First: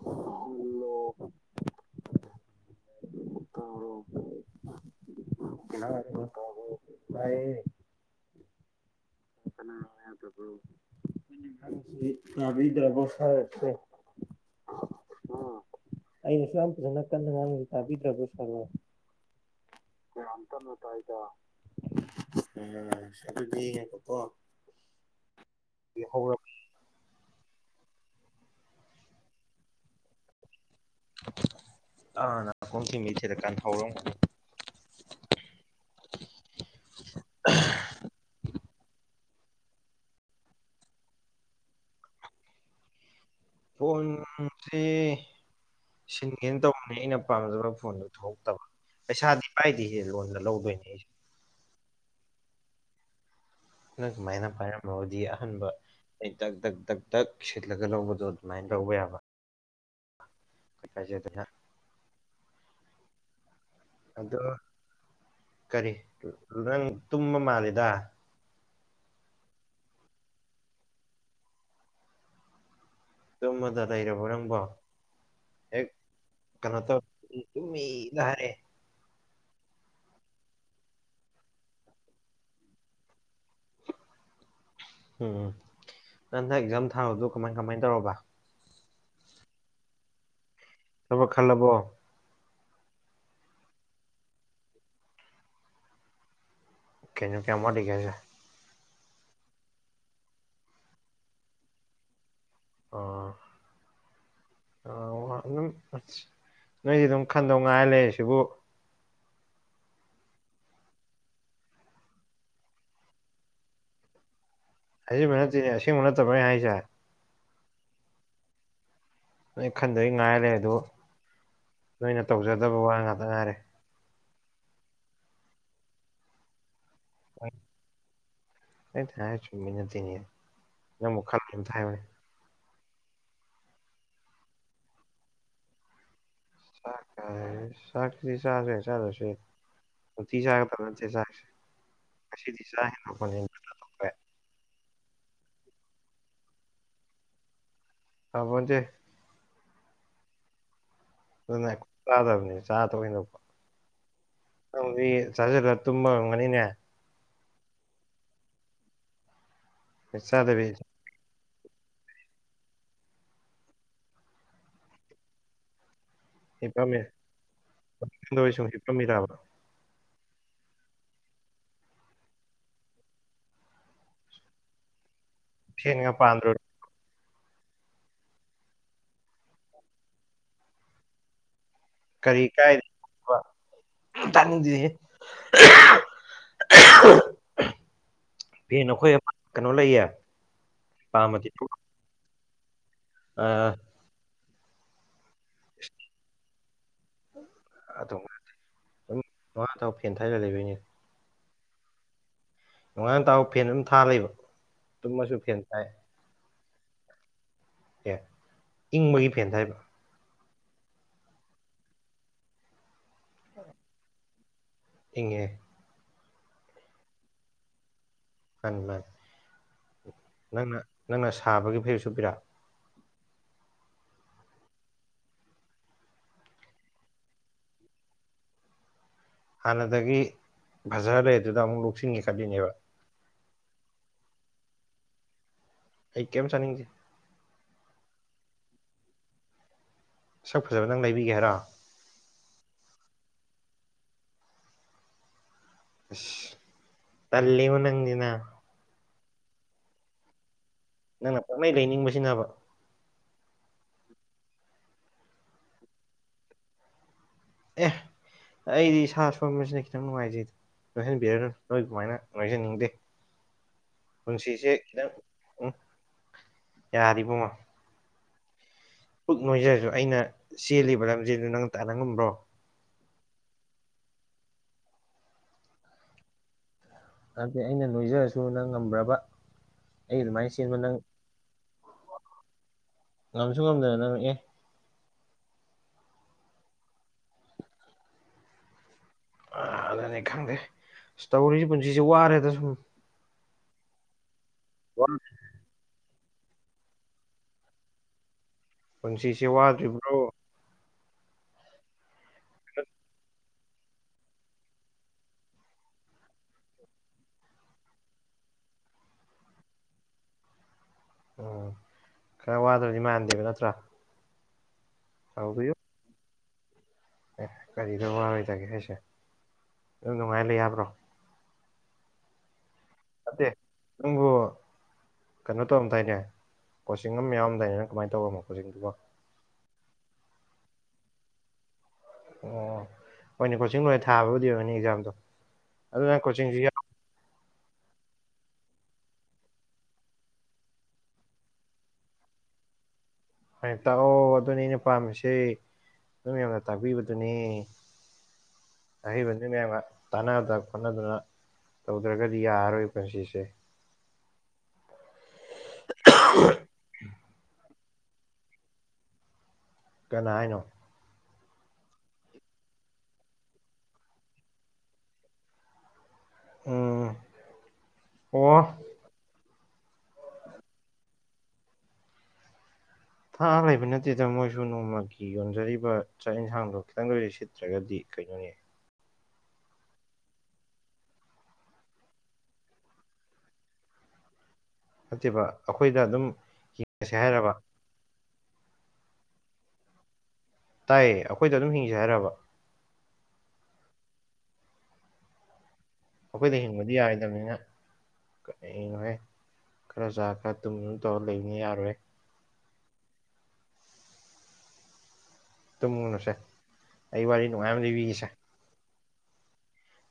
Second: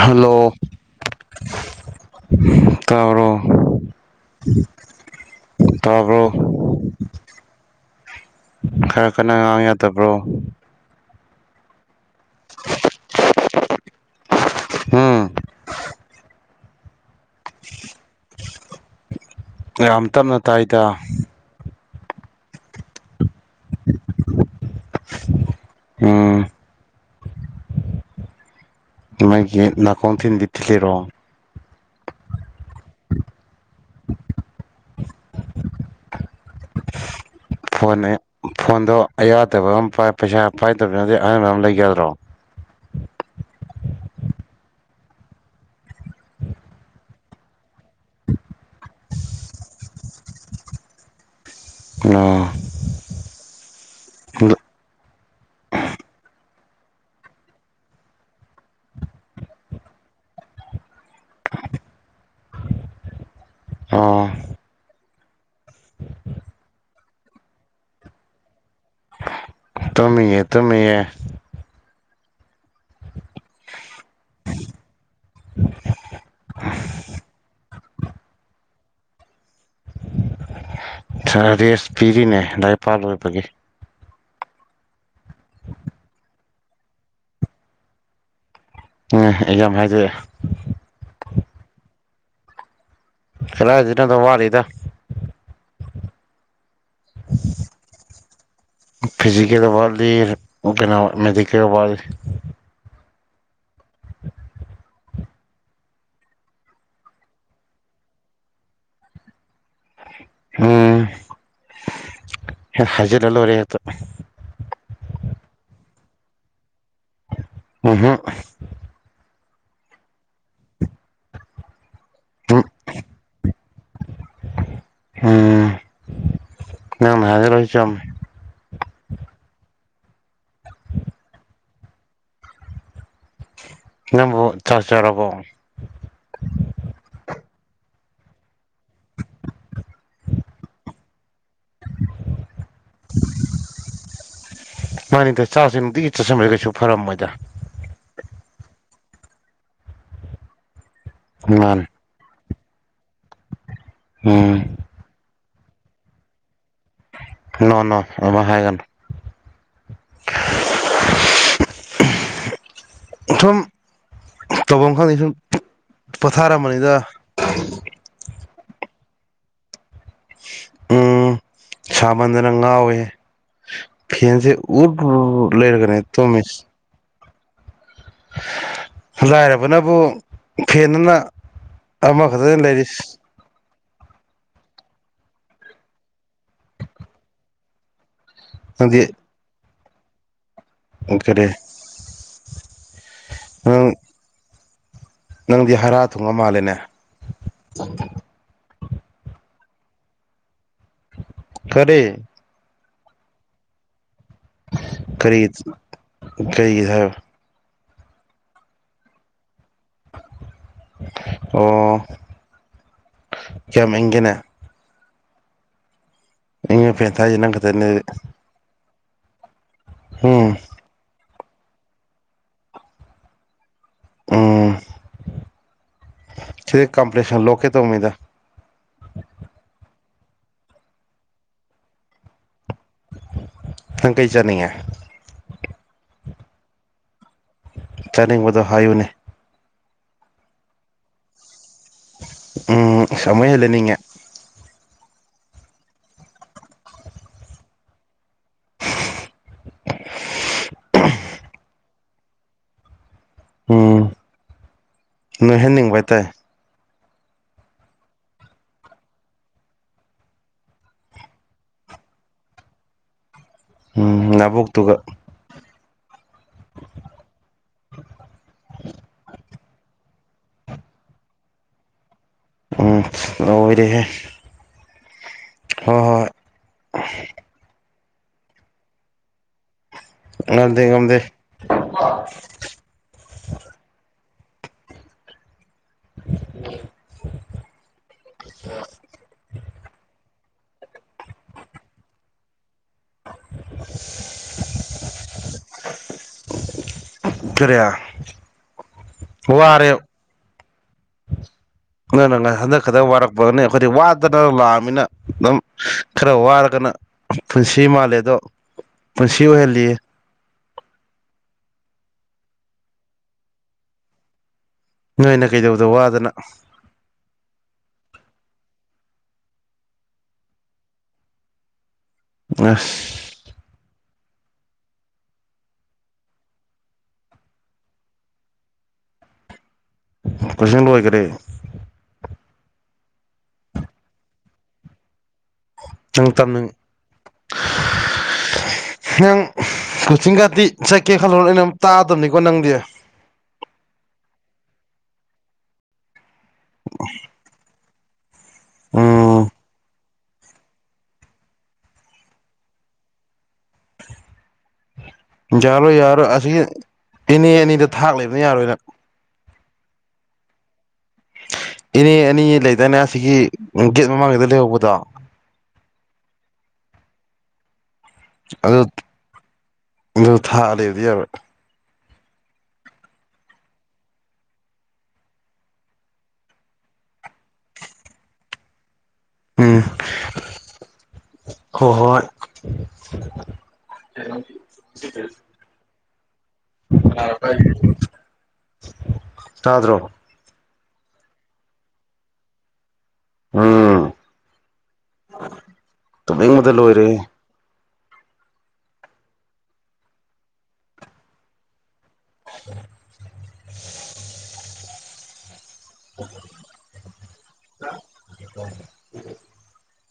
Hello ꯇꯥꯕꯔꯣ ꯎꯝ ꯇꯥꯏꯌꯦ ꯈꯔ ꯈꯟꯅ ꯉꯥꯡ ꯌꯥꯗꯕ꯭ꯔꯣ ꯗꯔꯁꯦ ꯎꯝ ꯑꯩꯩꯅ ꯁ ꯌꯥꯝꯁꯨꯅ ꯀꯟꯅ ꯉꯥꯡ ꯇꯕꯤꯗ꯭ꯔꯕ ꯌꯥꯝ ꯇꯞꯅ ꯁꯂꯇꯅꯣ ꯇꯥꯏ ꯇꯥꯏꯗ ꯑꯝ ꯁꯇ ꯊꯉꯦ ꯄꯄꯣ ꯈꯔ ꯎꯝ ꯃꯥꯒꯤ ꯅꯥꯀꯣꯟ ꯊꯤꯟꯕꯤ ꯊꯦꯔꯣ ꯑꯥ ꯅꯥꯀꯣꯡꯁꯤ ꯃꯤ ꯊꯤꯗꯀꯥꯟ ꯍꯧꯔꯝ ꯐꯣꯟꯅꯤ ꯐꯣꯟꯗꯣ ꯑꯌꯥꯗꯕ ꯑꯃ ꯄꯥꯏ ꯄꯩꯁꯥ ꯄꯥꯏꯗꯕꯅꯗꯤ ꯑꯍꯥꯟꯕ ꯑꯃ ꯂꯩꯒꯗ꯭ꯔꯣ ꯍꯟꯁꯤ ꯁꯤꯟꯒꯦꯅ ꯇꯧꯕꯅꯦ ꯑꯩꯅ ꯄꯥꯝꯖꯕ ꯐꯣꯟꯗꯨ ꯊꯣꯛꯍꯇꯕ ꯄꯩꯁꯥꯗ ꯀꯥꯏꯗꯤꯁꯦ ꯂꯣꯟꯗ ꯂꯧꯗꯣꯏꯅꯦ ꯑꯩꯁꯦ ꯑ ꯅ ꯁꯃꯥꯏꯅ ꯄꯥꯏꯔꯝꯃꯕꯗꯤ ꯑꯍꯟꯕ ꯑꯩ ꯇꯛ ꯇꯛ ꯇꯛ ꯇꯛ ꯁꯤꯜꯂꯒ ꯂꯧꯕꯗꯣ ꯑꯗꯨꯃꯥꯏꯅ ꯂꯧꯕ ꯌꯥꯕ ꯍꯥꯏꯁꯦꯗ ꯑꯣ ꯑꯗꯣ ꯀꯔꯤ ꯅꯪ ꯇꯨꯝꯕ ꯃꯥꯜꯂꯤꯗ ꯇꯃꯤ ꯌꯦ ꯇꯃꯤ ꯌꯦ ꯑꯗꯨꯝ ꯃꯖ ꯂꯩꯔꯕꯣ ꯅꯪꯕꯣ ꯍ ꯀꯩꯅꯣꯃꯤ ꯏ ꯂꯍꯔꯦ ꯔꯦꯁ ꯄꯤꯔꯤꯅꯦ ꯂꯗꯥꯏꯄꯥꯥꯛ ꯂꯣꯏꯕꯒꯤ ꯎꯝ ꯎꯝ ꯅ ꯅꯟꯊ ꯑꯦꯛꯖꯥꯝ ꯊꯥꯔꯗꯣ ꯀꯃꯥꯏ ꯀꯃꯥꯏꯅ ꯇꯧꯔꯕ ꯎꯝ ꯑꯩ ꯌꯥꯝ ꯍꯥꯏꯗꯣꯛꯑꯦ ꯊꯕꯛ ꯈꯜꯂꯕꯣ ꯈꯂꯖꯤꯅꯗ ꯋꯥꯗꯦꯗꯦ ꯀꯩꯅꯣ ꯀꯌꯥꯝ ꯋꯥꯠꯂꯤꯒꯦ ꯍꯥꯢꯖꯦ ꯐꯤꯖꯤꯀꯦꯜꯗ ꯋꯥꯠꯂꯤ ꯀꯩꯅꯣ ꯃꯦꯗꯤꯀꯦꯜ ꯋꯥꯠꯂꯤ ꯑꯣ ꯑ ꯑꯗꯨꯝ ꯑꯁ ꯅꯣꯏꯁꯤ ꯑꯗꯨꯝ ꯈꯟꯗꯧ ꯉꯥꯏꯔ ꯂꯩ ꯁꯤꯕꯨ ꯎꯝ ꯍꯖꯤꯔꯂꯔꯦ ꯍꯥꯏꯛꯇ ꯑꯁꯦꯡꯕ ꯅꯠꯇꯦ ꯑꯁꯦꯡꯕ ꯅꯠꯇꯕꯅꯦ ꯍꯥꯏꯁꯦ ꯍ ꯍꯣ ꯅꯣꯏ ꯈꯟꯗꯣꯏ ꯉꯥꯏꯔꯔꯦ ꯑꯗ ꯅꯣꯏꯅ ꯇꯧꯖꯗꯕ ꯋꯥ ꯉꯥꯛꯇ ꯉꯥꯏꯔꯦ ꯎꯝ ꯅ ꯃꯦꯣꯏ ꯆꯝ ꯑꯩ ꯊ ꯆꯨꯝꯃꯤ ꯅꯠꯇꯦꯅꯦ ꯅꯪ ꯑꯃꯨꯛ ꯈꯥ ꯑꯝ ꯊ ꯍꯥꯏꯌꯣꯅꯦ ꯅꯪꯕꯨ ꯆꯠ ꯆꯔꯕꯣ ꯁꯥꯥꯏ ꯁꯥꯠꯗꯤ ꯆꯁꯦ ꯆꯂꯁꯦ ꯇ ꯆꯒ ꯇꯖ ꯀꯖꯒ ꯃꯥꯅꯤꯗ ꯆꯥꯛꯥꯁꯦ ꯅꯨꯡꯇꯤꯒꯤ ꯆꯠꯁꯟꯕ ꯀꯩꯁꯨ ꯐꯔꯝꯃꯣꯏꯗ ꯇꯕꯣ ꯗꯦ ꯑꯗꯨꯅ ꯑꯩ ꯃꯥꯅꯤ ꯆꯥꯗꯕꯅꯦ ꯆꯥꯗ ꯑꯣꯏꯅꯧꯕ ꯎꯝ ꯗꯤ ꯆꯥꯁꯤꯂ ꯇꯨꯝꯕ ꯉꯝꯒꯅꯤꯅꯦ ꯅ ꯅ ꯑꯃ ꯍꯥꯏꯒꯅ ꯄꯩꯁꯥꯗꯕꯤ ꯎ ꯏ ꯊꯨꯝ ꯇꯧꯕ ꯈꯨꯝ ꯍꯤꯄꯝꯃꯦ [inaudible] ꯍꯐꯝꯝꯃꯤ ꯇꯥꯕ꯫ ꯎꯝ ꯁꯥꯃꯟꯗꯅ ꯉꯥꯎꯋꯦ꯫ ꯐꯦꯟꯁꯦ ꯎꯔ ꯂꯩꯔꯒꯅꯦ ꯐꯦꯟꯒ ꯄꯥꯟꯗ꯭ꯔꯣ ꯇꯨꯝꯏꯁꯤ꯫ ꯂꯥꯏꯔꯕꯅꯕꯨ ꯐꯦꯟꯅ ꯀꯔꯤ ꯀꯥꯏꯔꯤ [inaudible] ꯇꯥꯅꯤꯡꯗꯦꯍꯦ꯫ [unintelligible] [unintelligible] ꯐꯦ ꯅꯪꯗꯤ ꯑꯈꯣꯏ ꯀꯩꯅꯣ ꯂꯩꯌꯦ ꯀꯔꯤ ꯄꯥꯝꯃꯗꯤ꯫ ꯑꯥ ꯅꯪ ꯅꯪꯗꯤ ꯍꯥꯔꯥ ꯊꯨꯡꯉ ꯃꯥꯜꯂꯦꯅꯦ꯫ [inaudible] ꯐꯦꯟ ꯊꯥꯔ ꯂꯩꯕꯩꯅꯦ꯫ ꯀꯔꯤ꯫ ꯅꯨꯡꯉꯥꯏꯅ ꯇꯥꯑꯣ ꯐꯦꯟ ꯑꯗꯨꯝ ꯊꯥ ꯂꯩꯕ꯫ ꯇꯨꯝꯃꯁꯨ ꯀꯔꯤ ꯐꯦꯟ ꯊꯥꯏ ꯀꯔꯤꯒꯤꯗ ꯍꯥꯏ ꯑꯦ ꯏꯪꯕꯒꯤ ꯐꯦꯟ ꯊꯥꯏꯕ꯫ ꯑꯣ ꯀꯌꯥꯝ ꯏꯪꯒꯦꯅꯦ꯫ ꯏꯪꯉꯦ꯫ ꯏꯪꯉ ꯐꯦꯟꯊꯥꯏꯁꯦ ꯅꯪ ꯈꯠꯇꯅꯦ꯫ [inaudible] ꯅꯪꯅ ꯎꯝ ꯅꯪꯅ ꯁꯥꯕꯒꯤ ꯐꯩꯖꯨꯞ ꯁꯨꯞꯄꯤꯔꯥ꯫ ꯎꯝ ꯁꯤꯗꯩ ꯀꯝꯄ꯭ꯂꯦꯛꯁꯟ ꯂꯣꯛꯀꯦ ꯇꯧꯕꯅꯤꯗ꯫ ꯍꯥꯟꯅꯗꯒꯤ ꯕꯖꯔ ꯂꯩꯗꯨꯗ ꯑꯃꯨꯛ ꯂꫭꯛꯁꯤꯟꯒꯦ ꯈꯠꯂꯤꯅꯦꯕ꯫ ꯅꯪ ꯀꯩ ꯆꯠꯅꯤꯡꯉꯦ꯫ ꯑꯩ ꯀꯩꯝ ꯆꯥꯅꯤꯡꯗꯦ꯫ ꯆꯥꯅꯤꯡꯕꯗꯣ ꯍꯥꯏꯌꯨꯅꯦ꯫ ꯁꯛ ꯐꯖꯕ ꯅꯪ ꯂꯩꯕꯤꯒꯦ ꯍꯥꯏꯔꫭ꯫ ꯎꯝ ꯑꯁ ꯑꯃꯨꯛ ꯍꯦꯟꯅ ꯂꯩꯅꯤꯡꯑꯦ꯫ ꯑꯁ ꯇꯜꯂꯦꯕꯣ ꯅꯪꯖꯤ ꯅꯥ꯫ ꯅꯪꯅ ꯄꯛꯅꯩ ꯂꯩꯅꯤꯡꯕꯁꯤꯅꯕ꯫ ꯎꯝ ꯅꯣꯏꯍꯟꯅꯤꯡꯕ ꯍꯥꯏꯇꯥꯥꯔꯦ꯫ ꯑꯦ ꯑꯩꯗꯤ ꯏꯁꯥ ꯁꯣꯟꯕꯁꯤꯅ ꯈꯤꯇꯪ ꯅꯨꯡꯉꯥꯏꯖꯩꯗ꯫ ꯅꯣꯏꯍꯟꯕꯤꯔꯅꯨ ꯅꯣꯏ ꯗꯨꯃꯥꯏꯅ ꯅꯣꯏꯖꯅꯤꯡꯗ꯭ꯔꯦ꯫ ꯎꯝ ꯄꯨꯟꯁꯤꯁꯦ ꯅꯥꯕꯣꯛꯇꯨꯒ ꯈꯤꯇꯪ ꯎꯝ ꯌꯥꯔꯤꯕꯣꯃꯣ [unintelligible] ꯄꯨꯛ ꯅꯣꯏꯖꯔꯁꯨ ꯑꯩꯅ ꯆꯦꯜꯂꯤꯕ ꯂꯝꯖꯦꯟꯗꯨ ꯅꯪ ꯇꯥꯟꯅ ꯉꯝꯕ꯭ꯔꯣ꯫ ꯎꯝ ꯂꯣꯏꯔꯦꯍꯦ ꯍꯣꯏ ꯍꯣꯏ꯫ [inaudible] ꯑꯩꯅ ꯅꯣꯏꯖꯔꯁꯨ ꯅꯪ ꯉꯝꯕ꯭ꯔꯕ꯫ ꯑꯩ ꯑꯗꯨꯃꯥꯏꯅ ꯆꯦꯟꯕ ꯉꯝꯗꯦ ꯅꯪ ꯉꯝꯗꯦ ꯉꯝꯁꯨ ꯉꯝꯗꯅ ꯅꯪ ꯑꯦ꯫ [inaudible] ꯑꯥ ꯑꯗꯨꯅꯤ ꯈꯪꯗꯦ ꯑꯁ ꯇꯧꯔꯤꯁꯦ ꯄꯨꯟꯁꯤꯁꯦ ꯋꯥꯔꯦꯗ ꯁꯨꯝ꯫ [unintelligible] [inaudible] ꯀꯔꯤ꯫ ꯄꯨꯟꯁꯤꯁꯦ ꯋꯥꯔꯦ ꯋꯥꯗ꯭ꯔꯤꯕ꯭ꯔꯣ꯫ ꯅꯪꯅ ꯉ ꯍꯟꯗꯛ ꯈꯛꯇꯪ ꯋꯥꯔꯛ ꯄꯅꯤ ꯑꯈꯣꯏꯗꯤ ꯋꯥꯗꯅ ꯂꯥꯛꯑꯃꯤꯅ ꯑꯗꯨꯝ ꯈꯔ ꯋꯥꯔꯒꯅ ꯄꯨꯟꯁꯤ ꯃꯥꯜꯂꯦ ꯑꯗꯣ ꯄꯨꯟꯁꯤ ꯑꯣꯏꯍꯜꯂꯤꯌꯦ꯫ ꯎꯝ ꯈꯔ ꯋꯥꯗ꯭ꯔꯗꯤ ꯃꯥꯟꯗꯦꯕ ꯅꯠꯇ꯭ꯔꯥ꯫ ꯅꯣꯏꯅ ꯇꯧꯕꯤꯌꯨ ꯀꯩꯗꯧꯕꯗ ꯋꯥꯗꯅ꯫ ꯑꯦ ꯀꯔꯤꯗ ꯋꯥꯔꯣꯏꯗꯒꯦ ꯍꯥꯏꯁꯦ ꯑꯗꯨꯝ ꯅꯨꯡꯉꯥꯏ ꯂꯩ ꯌꯥꯕ꯭ꯔꯣ꯫ ꯑꯁ ꯅꯠꯇꯦ ꯅꯪꯕꯨ ꯀꯩꯅꯣ ꯇꯧꯔꯝꯗꯥꯏꯅꯦ ꯀꯣꯆꯤꯡ ꯑꯃ ꯌꯥꯎꯔꯝꯗꯥꯏꯅ‌ꯦ ꯅꯪ ꯀꯃꯥꯏꯅ ꯇꯧꯔꯝꯃꯣ ꯀꯣꯆꯤꯡꯗꯨꯕ‌ꯣ ꯀꯣꯏꯁꯟ ꯂꯣꯏꯒꯔꯦ ꯍꯣꯏꯅꯦ ꯀꯣꯆꯤꯡ ꯂꯣꯏ ꯊꯥꯕꯕꯨꯗꯤ ꯑꯣꯏꯅꯤ ꯑꯦꯛꯖꯥꯝꯗꯣ ꯑꯗꯨ ꯅꯪ ꯇꯪ ꯀꯣꯆꯤꯡꯁꯤ ꯇꯝꯅꯤꯡ ꯌꯥꯎ ꯅꯪ ꯀꯣꯆꯤꯡ ꯀꯥꯗꯤ ꯆꯠꯀꯦ ꯈꯜꯂꯣ ꯑꯩꯅ ꯑꯃꯨꯛ ꯇꯥꯛꯑꯗꯕꯅꯤꯀꯣ ꯅꯪꯗꯤ ꯍꯌꯦ ꯇꯥꯛꯑꯣ ꯑꯗꯨꯅꯤ ꯑꯩꯅ ꯄꯥꯝꯃꯤꯁ‌ꯦ ꯅꯣꯏ ꯃꯌꯥꯝꯅ ꯇꯥꯛꯄꯤꯕꯗꯨꯅ‌ꯦ ꯑꯍꯩꯕ ꯎꯝ ꯅꯣꯏ ꯃꯌꯥꯝꯒ ꯇꯥꯟꯅꯗꯅ ꯈꯣꯠꯅꯗꯅ ꯇꯧꯗ꯭ꯔꯒꯗꯤ ꯌꯥꯔꯔꯣꯏ ꯄꯨꯟꯁꯤꯁꯦ ꯌꯥꯔꯣꯏ ꯌꯥꯔꯣꯏ ꯑꯁꯤꯒꯤ ꯏꯅꯦ ꯑꯅꯤꯗ ꯊꯥꯛ ꯂꯩꯕꯅ ꯌꯥꯔꯣꯏ ꯅꯪ ꯀꯅꯥ ꯍꯥꯏꯅꯣ ꯏꯅꯦ ꯑꯅꯤ ꯂꯩꯗꯥꯏꯅꯦ ꯑꯁꯤꯒꯤ ꯒꯦꯠ ꯃꯃꯥꯡꯒꯤꯗ ꯂꯩꯍꯧꯕꯗꯣ ꯎꯝ ꯑꯣ ꯑꯗꯨ ꯑꯗꯨ ꯊꯥꯛ ꯑ ꯂꯩꯕꯗꯤ ꯌꯥꯔ‌ꯣꯏ ꯊꯥꯛ ꯑ ꯂꯩꯕ ꯅꯠꯇꯦꯗ ꯃꯣꯏꯁꯨ ꯅꯣꯡꯃꯒꯤ ꯌꯣꯟꯖꯔꯤꯕ ꯆꯥꯛ ꯌꯦꯟꯁꯥꯡꯗꯣ ꯈꯤꯇꯪ ꯗ ꯑ‌ꯣꯏꯔꯖꯨ ꯁꯤꯠꯇ꯭ꯔꯒꯗꯤ ꯀꯩꯅꯣꯅ‌ꯦ ꯎꯝ ꯍꯣ ꯍꯣꯏ [inaudible] ꯐꯠꯇꯦꯕ ꯑꯩꯈꯣꯏꯗ ꯑꯗꯨꯝ ꯍꯤꯡꯉꯁꯦ ꯍꯥꯏꯔꯕ [unintelligible] ꯇꯗ꯭ꯔꯣ ꯇꯥꯏꯌꯦ ꯑꯩꯈꯣꯏꯗ ꯑꯗꯨꯝ ꯍꯤꯡꯁꯦ ꯍꯥꯏꯔꯕ ꯎꯝ ꯑꯩꯈꯣꯏꯗ ꯇꯨꯝꯅꯤꯡꯕꯗ ꯍꯤꯡꯕꯗꯤ ꯂꯣꯏꯔꯦ ꯌꯥꯔ‌ꯣꯗꯕꯅꯤꯅ ꯀꯔꯤꯅꯣ ꯍ‌ꯦ ꯈꯔ ꯆ ꯈꯔ ꯇꯨꯝ ꯇꯧꯔꯒ ꯂꯩꯕꯅꯤ ꯌꯥꯔꯣꯏ ꯍ‌ꯦ [inaudible] ꯇꯨꯝꯃꯨꯅꯨꯁꯦ ꯑꯩ ꯋꯥꯔꯤ ꯅꯨꯡꯉꯥꯏ ꯑꯃ ꯂꯤꯕꯤꯒ‌ꯦꯁꯦ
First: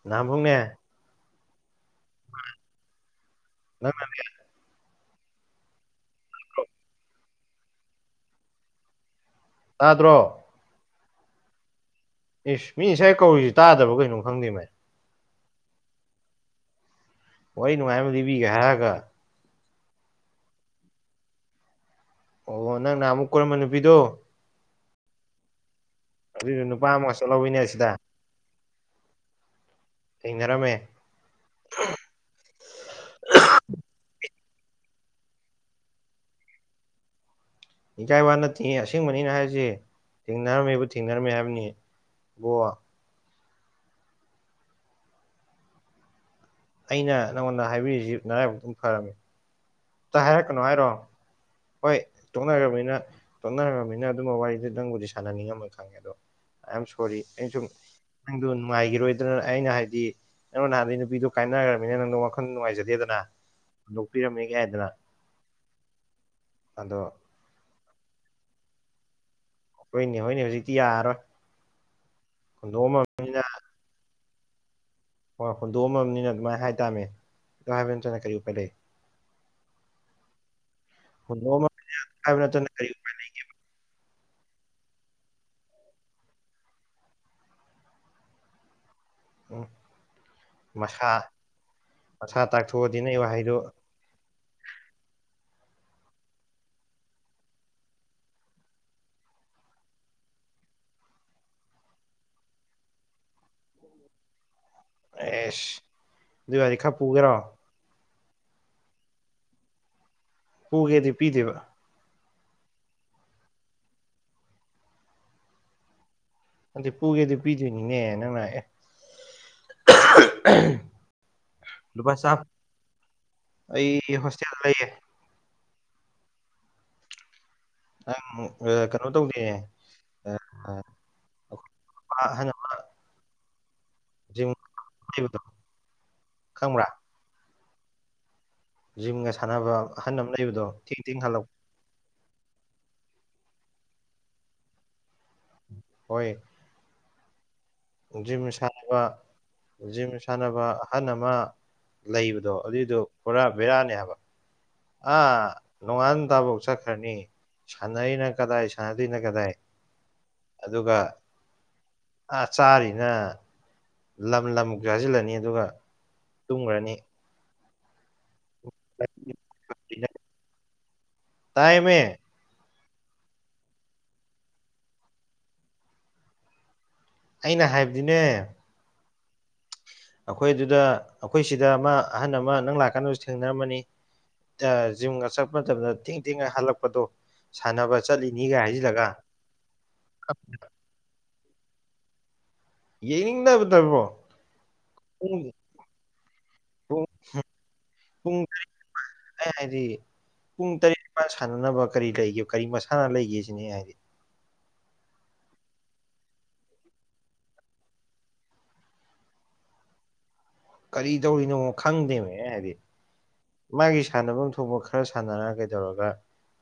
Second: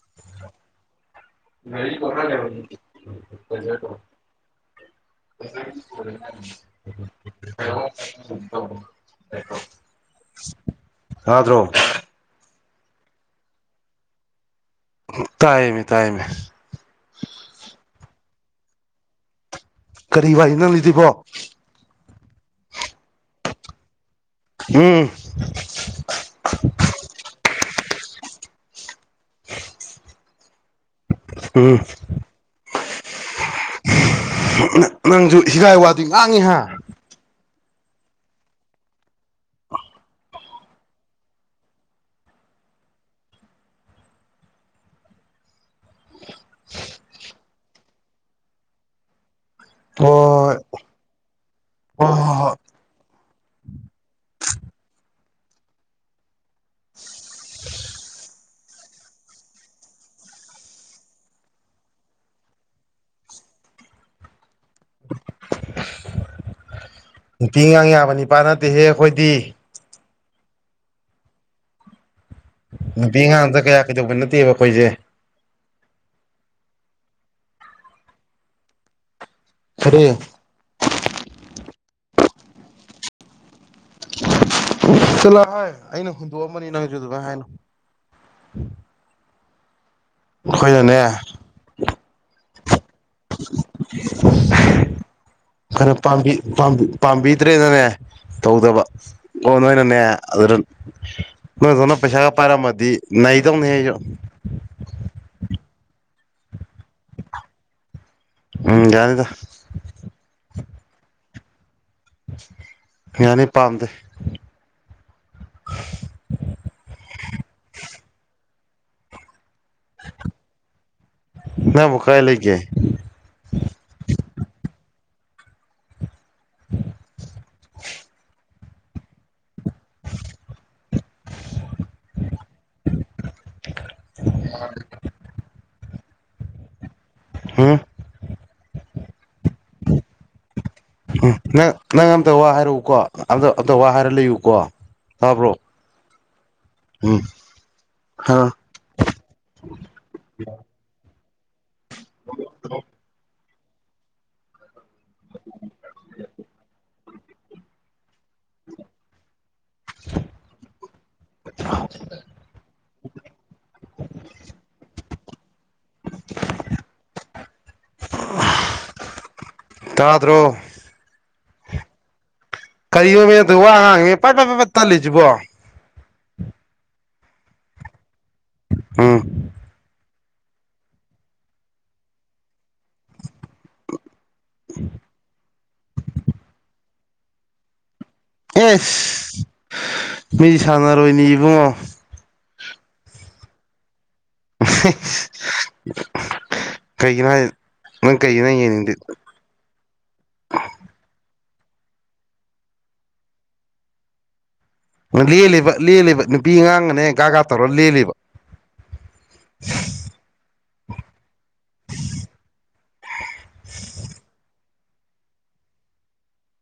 ꯅꯍꯥꯃꯨꯛꯅꯦ ꯒꯥꯔꯤ ꯄ‌ꯣꯈꯥꯏ ꯒꯔꯕꯅꯤ ꯕꯂ‍ꯦꯖꯔ ꯅꯪꯅ ꯗ‌ꯣ [unintelligible] ꯇꯥꯗ꯭ꯔꯣ ꯇꯗ꯭ꯔꯣ ꯏꯁ ꯃꯤ ꯉꯥꯁꯥꯏ ꯀꯧꯔꯤꯖꯤ ꯇꯥꯗꯕ ꯀꯩꯅꯣ ꯈꯪꯗꯦ ꯚꯥꯏ ꯇꯥꯌ‌ꯦꯃꯤ ꯇꯥꯌ‌ꯦꯃꯤ ꯋꯥꯔꯤ ꯅꯨꯡꯉꯥꯏꯕ ꯃ ꯂꯤꯕꯤꯒꯦ ꯍꯥꯏꯔꯒ ꯀꯔꯤ ꯋꯥꯔꯤꯅꯣ ꯅꯪ ꯂꯤꯗꯣꯏꯕꯣ ꯑꯣ ꯅꯪ ꯅꯍꯃꯨꯛ ꯀꯣꯏꯔꯝꯕ ꯅꯨꯄꯤꯗꯣ ꯎꯝ ꯑꯗꯨꯏꯗꯨ ꯅꯨꯄꯥ ꯑꯃꯒ ꯆꯠꯂꯧꯋꯤꯅꯦ ꯑꯁꯤꯗ [inaudible] ꯊꯦꯡꯅꯔꯝꯃꯦ ꯎꯝ ꯅꯪꯖꯨ ꯍꯤꯒꯥꯏ ꯋꯥꯗꯤ ꯉꯥꯡꯉꯤꯍꯥ ꯍꯤꯒꯥꯏꯋꯥ ꯅꯠꯇꯦ ꯑꯁꯦꯡꯕꯅꯤ ꯑꯩꯅ ꯍꯥꯏꯔꯤꯖ‌ꯦ ꯊꯦꯡꯅꯔꯝꯃꯦꯕꯨ ꯊꯦꯡꯅꯔꯝꯃꯦ ꯍꯥꯏꯕꯅꯤ ꯕꯣ ꯑꯩꯅ ꯅꯪꯉꯣꯟꯗ ꯍꯥꯏꯕꯤꯔꯤꯖꯤ ꯅꯔꯥꯏꯕꯛ ꯇꯨꯝ ꯐꯔꯝꯃꯤ ꯇ ꯍꯣꯏ ꯍꯥꯏꯔꯛꯀꯅꯣ ꯍꯥꯏꯔꯣ ꯍꯣꯏ ꯇꯣꯛꯅꯒ꯭ꯔꯕꯅꯤꯅ ꯇꯣꯛꯅꯒ꯭ꯔꯕꯅꯤꯅ ꯑꯗꯨꯝꯕ ꯋꯥꯔꯤꯗꯨ ꯅꯪꯕꯨꯗꯤ ꯁꯥꯟꯅꯅꯤꯡꯉꯝꯃꯣꯏ ꯈꯪꯉꯦ ꯑꯗꯣ ꯑꯥꯏ ꯑꯦꯝ ꯁꯣꯔꯤ ꯑꯩ ꯁꯨꯝ ꯅꯪꯗ ꯅꯨꯡꯉꯥꯏꯒꯤꯔꯣꯏ ꯑꯗꯨꯅ ꯑꯩꯅ ꯍꯥꯏꯗꯤ ꯅꯪ ꯅꯍꯥꯗꯩ ꯅꯨꯄꯤꯗꯣ ꯀꯥꯏꯅꯒ꯭ꯔꯕꯅꯤꯅ ꯅꯪꯗꯣ ꯋꯥꯈꯟ ꯅꯨꯡꯉꯥꯏꯖꯗꯦꯗꯅ ꯍꯨꯟꯗ‌ꯣꯛ ꯄꯤꯔꯝꯃꯦ ꯀꯦ ꯍꯥꯏꯗꯅ [inaudible] ꯑꯗꯣ ꯅꯨꯄꯤ ꯑꯉꯥꯡ ꯌꯥꯕ ꯅꯤꯄꯥ ꯅꯠꯇꯦꯍꯦ ꯑꯈꯣꯏꯗꯤ ꯑꯈꯣꯏꯅꯦ ꯍꯣꯏꯅꯦ ꯍꯧꯖꯤꯛꯇꯤ ꯌꯥꯔꯔꯣꯏ ꯍꯨꯟꯗꯣꯛꯑꯝꯃ ꯅꯨꯄꯤ ꯑꯉꯥꯡꯗ ꯀꯌꯥ ꯀꯩꯗꯧꯕ ꯅꯠꯇꯦꯕ ꯈꯣꯏꯁꯦ ꯍꯣꯏ ꯍꯣꯟꯗꯣꯛꯑꯝꯃꯕꯅꯤꯅ ꯑꯗꯨꯃꯥꯏꯅ ꯍꯥꯏꯇꯥꯥꯃꯦ ꯍꯥꯏꯕ ꯅꯠꯇꯅ ꯀꯔꯤ ꯎꯄꯥꯏ ꯂꯩ [unintelligible] [inaudible] [inaudible] ꯆꯠꯂꯣ ꯍꯥꯏ ꯑꯩꯅ ꯍꯨꯟꯗꯣꯛꯑꯃꯕꯅꯤ ꯅꯪꯁꯨ ꯑꯗꯨꯃꯥꯏ ꯍꯥꯏꯅꯣ ꯎꯝ ꯑꯩꯈꯣꯏꯅꯅꯦ ꯃꯁꯥ ꯃꯁꯥ ꯇꯥꯛꯊꯣꯛꯑꯗꯤ ꯅꯪ ꯒꯤ ꯋꯥꯍꯩꯗꯨ ꯈꯔ ꯄꯥꯝꯕꯤ ꯄꯥꯝꯕꯤ ꯄꯥꯝꯕꯤꯗ꯭ꯔꯦꯅꯅꯦ ꯇꯧꯗꯕ ꯑꯣ ꯅꯣꯏꯅꯅꯦ ꯑꯗꯨꯗ ꯅꯣꯏꯗꯧꯅ ꯄꯩꯁꯥꯒ ꯄꯥꯏꯔꯛꯝꯃꯗꯤ ꯅꯩꯗꯧꯅꯤ ꯑꯩꯁꯨ ꯑꯦꯁ ꯑꯗꯨꯏ ꯋꯥꯗꯤ ꯈꯔ ꯄꯨꯒꯦꯔꯣ ꯎꯝ ꯌꯥꯅꯤꯗ ꯄꯨꯒꯦꯗꯤ ꯄꯤꯗꯣꯏꯕ ꯌꯥꯅꯤ ꯄꯥꯝꯗꯦ ꯅꯠꯇꯦ ꯄꯨꯒꯦꯗꯤ ꯄꯤꯗꯣꯏꯅꯤꯅꯦ ꯅꯪꯅ ꯑꯦ ꯅꯪꯕꯨ ꯂꯨꯄꯥ ꯀꯥꯏ ꯆꯥ ꯂꯩꯒꯦ ꯑꯩ ꯍꯣꯁꯇꯦꯜꯗ ꯂꯩꯌꯦ [unintelligible] ꯑꯥ ꯀꯩꯅꯣ ꯇꯧꯗꯦ [inaudible] ꯈꯪꯕ꯭ꯔꯥ ꯍꯝ ꯖꯤꯝꯒ ꯁꯥꯟꯅꯕ ꯑꯍꯟ ꯑꯃ ꯂꯩꯕꯗꯣ ꯊꯦꯡ ꯊꯦꯡ ꯍꯜꯂꯛ ꯅꯪ ꯅꯪ ꯑꯝꯇ ꯋꯥ ꯍꯥꯏꯔꯛꯎꯀꯣ ꯑꯝꯇ ꯑꯝꯇ ꯋꯥ ꯍꯥꯏꯔ ꯂꯩꯌꯨꯀꯣ ꯇꯥꯕ꯭ꯔꯣ ꯍꯣꯏ ꯎꯝ ꯍꯥ ꯖꯤꯝ ꯁꯥꯟꯅꯕ ꯖꯤꯝ ꯁꯥꯟꯅꯕ ꯑꯍꯜ ꯑꯃ ꯂꯩꯕꯗꯣ ꯑꯗꯨꯏꯗꯣ ꯄꯨꯔꯥ ꯕꯦꯔꯥꯅꯦ ꯍꯥꯏꯕ ꯑꯥ ꯅꯣꯡꯉꯥꯟ ꯇꯥꯕꯧ ꯆꯠꯈ꯭ꯔꯅꯤ ꯁꯥꯟꯅꯩꯅ ꯀꯗꯥꯏ ꯁꯥꯟꯅꯗꯣꯏꯅꯣ ꯀꯗꯥꯏ ꯑꯗꯨꯒ ꯑ ꯆꯥꯔꯤꯅ ꯂꯝ ꯂꯝ ꯆꯥꯁꯤꯜꯂꯅꯤ ꯑꯗꯨꯒ ꯇꯨꯝꯒ꯭ꯔꯅꯤ ꯇꯥꯗ꯭ꯔꯣ ꯇꯥꯏꯃꯦ ꯀꯔꯤꯅꯤꯃꯦ ꯑꯗꯨꯣ ꯋꯥ ꯉꯥꯡꯉꯤꯅꯦ ꯄꯠ ꯄꯠ ꯄꯠ ꯄꯠ ꯇꯠꯂꯤꯁꯤꯕꯣ ꯑꯩꯅ ꯍꯥꯏꯕꯗꯤꯅꯦ ꯎꯝ ꯑꯈꯣꯏ ꯑꯗꯨꯗ ꯑꯈꯣꯏ ꯁꯤꯗ ꯑꯃ ꯑꯍꯟ ꯑꯃ ꯅꯪ ꯂꯥꯛꯀꯥꯟꯗꯁꯨ ꯊꯦꯡꯅꯔꯝꯃꯅꯤ ꯖꯤꯝꯒ ꯆꯠꯄ ꯃꯇꯝꯗ ꯊꯦꯡ ꯊꯦꯡꯉꯥ ꯍꯜꯂꯛꯄꯗꯣ ꯁꯥꯟꯅꯕ ꯆꯠꯂꯤꯅꯤ ꯑꯦꯁ ꯃꯤ ꯁꯥꯟꯅꯔꯣꯏꯅꯤ ꯏꯕꯨꯡꯉꯣ ꯌꯦꯡꯅꯤꯡꯗꯕꯗ ꯏꯕꯣ ꯄꯨꯡ ꯀꯩꯒꯤꯅꯣ ꯍꯥꯏ ꯅꯪ ꯄꯨꯡ ꯀꯩꯒꯤꯅꯣ ꯌꯦꯡꯅꯤꯡꯗꯦ ꯑꯩ ꯍꯥꯏꯗꯤ ꯄꯨꯡ ꯇꯔꯦꯠ ꯅꯤꯄꯥꯥꯟ ꯁꯥꯟꯅꯅꯕ ꯀꯔꯤ ꯂꯩꯒꯦ ꯀꯔꯤ ꯃꯁꯥꯟꯅ ꯂꯩꯒꯦ ꯁꯤꯅꯦ ꯍꯥꯏꯗꯤ ꯂꯦꯜꯂꯤꯕ ꯂꯦꯜꯂꯤꯕ ꯅꯨꯄꯤ ꯑꯉꯥꯡꯒꯅꯦ ꯒꯥꯒꯥ ꯇꯧꯔ ꯂꯦꯜꯂꯤꯕ ꯀꯔꯤ ꯗꯧꯔꯤꯅꯣ ꯈꯪꯗꯦꯕ ꯑꯩ ꯍꯥꯏꯗꯤ ꯃꯥꯒꯤ ꯁꯥꯟꯅꯐꯝ ꯊꯣꯛꯐꯝ ꯈꯔ ꯁꯥꯟꯅꯔ ꯀꯩꯗꯧꯔꯒ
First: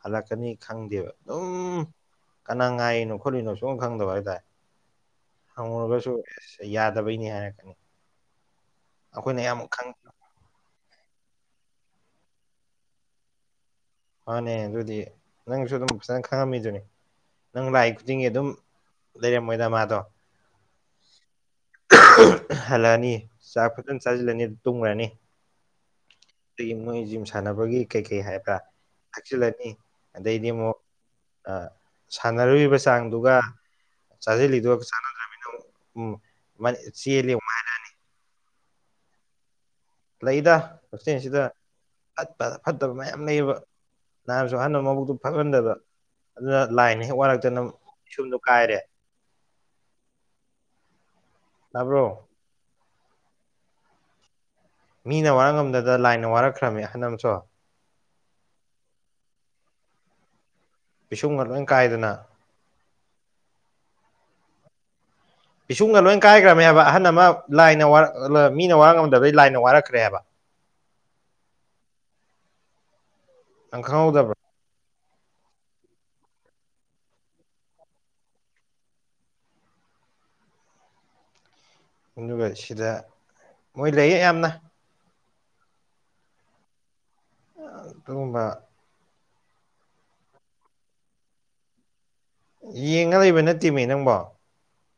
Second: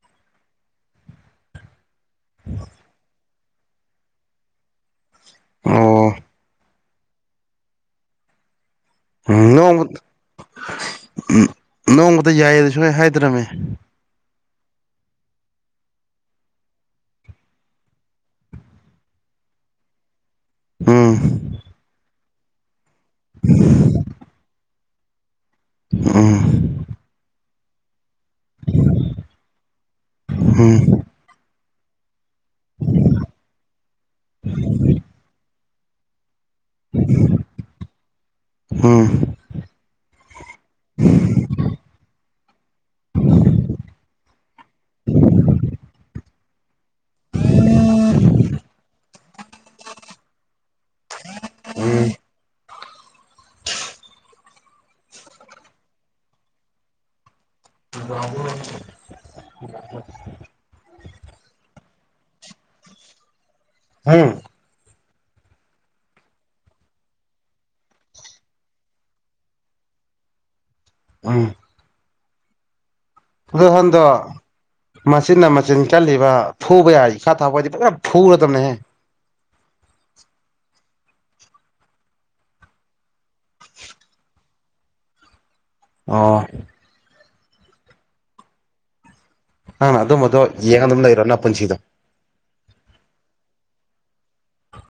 ꯍꯜꯂꯛꯀꯅꯤ ꯈꯪꯗꯦꯕ ꯑꯗꯨꯝ ꯀꯅꯥ ꯉꯥꯏꯔꯤꯅꯣ ꯈꯣꯠꯂꯤꯅꯣ ꯁꯨꯝ ꯈꯪꯗꯕ ꯍꯥꯏꯇꯥꯔꯦ ꯍꯪꯉꯨꯔꯒꯁꯨ ꯑꯣ ꯑꯁ ꯌꯥꯗꯕꯩꯅꯤ ꯍꯥꯏꯔꯛꯀꯅꯤ ꯎꯝ ꯑꯩꯈꯣꯏꯅ ꯌꯥꯝ ꯅꯣꯡ ꯈꯪ ꯎꯝ ꯅꯣꯡꯃꯇ ꯌꯥꯏꯌꯦꯗ ꯁꯨꯡ ꯍꯥꯏꯗ꯭ꯔꯝꯃꯦ ꯃꯥꯟꯅꯦ ꯑꯗꯨꯗꯤ ꯅꯪꯁꯨ ꯑꯗꯨꯝ ꯐꯖꯅ ꯈꯪꯉꯝꯃꯤꯗꯨꯅꯤ ꯅꯪ ꯂꯥꯛꯏ ꯈꯨꯗꯤꯡꯒꯤ ꯑꯗꯨꯝ ꯂꯩꯔꯝꯃꯣꯏꯗ ꯃꯗꯣ ꯎꯝ ꯍꯜꯂꯛꯑꯅꯤ ꯆꯥꯛ ꯐꯖꯅ ꯆꯥꯖꯤꯜꯂꯅꯤ ꯑꯗꯨ ꯇꯨꯝꯒ꯭ꯔꯅꯤ ꯎꯝ ꯑꯗꯨꯒꯤ ꯃꯣꯏ ꯖꯤꯝ ꯁꯥꯟꯅꯕꯒꯤ ꯀꯩ ꯀꯩ ꯍꯥꯏꯕ꯭ꯔꯥ ꯊꯛꯆꯤꯜꯂꯅꯤ ꯑꯗꯩꯗꯤ ꯑꯃꯨꯛ ꯎꯝ ꯑ ꯁꯥꯟꯅꯔꯨꯔꯤꯕ ꯆꯥꯡꯗꯨꯒ ꯆꯥꯖꯤꯜꯂꯤꯗꯨꯒ ꯆꯥꯟꯅꯗ꯭ꯔꯃꯤꯅ ꯑꯃꯨꯛ ꯎꯝ ꯃꯥꯗꯤ ꯆꯦꯜꯂꯦ ꯑꯃꯨꯛ ꯍꯥ ꯎꯝ ꯂꯩꯗ ꯍꯛꯆꯦꯜꯁꯤꯗ ꯐꯠꯄ ꯐꯠꯇꯕ ꯃꯌꯥꯝ ꯂꯩꯌꯦꯕ ꯅꯍꯥꯟꯁꯨ ꯑꯍꯜ ꯑꯃꯥ ꯃꯕꯨꯛꯇꯨ ꯐꯠꯃꯟꯗꯕ ꯑꯗꯨꯅ ꯂꯥꯏꯅ ꯍꯦꯛ ꯋꯥꯔꯛꯇꯅ ꯄꯤꯁꯨꯝꯗꯣ ꯀꯥꯏꯔꯦ ꯇꯕ꯭ꯔꯣ ꯃꯤꯅ ꯋꯥꯔꯛ ꯉꯝꯗꯗ ꯂꯥꯏꯅ ꯋꯥꯔꯛꯈ꯭ꯔꯝꯃꯦ ꯍꯟꯅꯝꯁꯨ [unintelligible] ꯎꯝ ꯎꯝ ꯄꯤꯁꯨꯝꯒ ꯂꯣꯏꯟ ꯀꯥꯏꯗꯅ ꯍꯝ ꯄꯤꯁꯨꯝꯒ ꯂꯣꯏ ꯀꯥꯏꯈ꯭ꯔꯕꯃꯦ ꯍꯥꯏꯕ ꯑꯍꯟ ꯑꯃ ꯂꯥꯏꯅ ꯋꯥꯔꯛ ꯑ ꯃꯤꯅ ꯋꯥꯔꯛ ꯉꯝꯗꯕꯩ ꯂꯥꯏꯅ ꯋꯥꯔꯛꯈ꯭ꯔꯦ ꯍꯥꯏꯕ ꯎꯝ ꯗꯣ ꯅꯪ ꯍꯟꯗꯛ ꯈꯪꯍꯧꯗꯕ꯭ꯔꯣ ꯃꯆꯤꯟꯅ ꯃꯆꯤꯟ ꯀꯜꯂꯤꯕ ꯐꯨꯕ ꯌꯥꯔꯗꯤ ꯏꯈꯥ ꯊꯥꯕ ꯑꯣꯏꯗꯤ ꯐꯖꯅ ꯐꯨꯨꯔꯗꯕꯅꯦꯍꯦ ꯑꯗꯨꯒ ꯁꯤꯗ ꯃꯣꯏ ꯂꯩꯌꯦ ꯌꯥꯝꯅ ꯑꯣ ꯑꯗꯨꯒꯨꯝꯕ ꯅꯪꯅ ꯑꯗꯨꯝꯕꯗꯣ ꯌꯦꯡꯉ ꯑꯗꯨꯝ ꯂꯩꯔꯣ ꯅꯄꯨꯟꯁꯤꯗꯣ ꯌꯦꯡꯉ ꯂꯩꯕ ꯅꯠꯇꯦꯃꯦ ꯅꯪꯕꯣ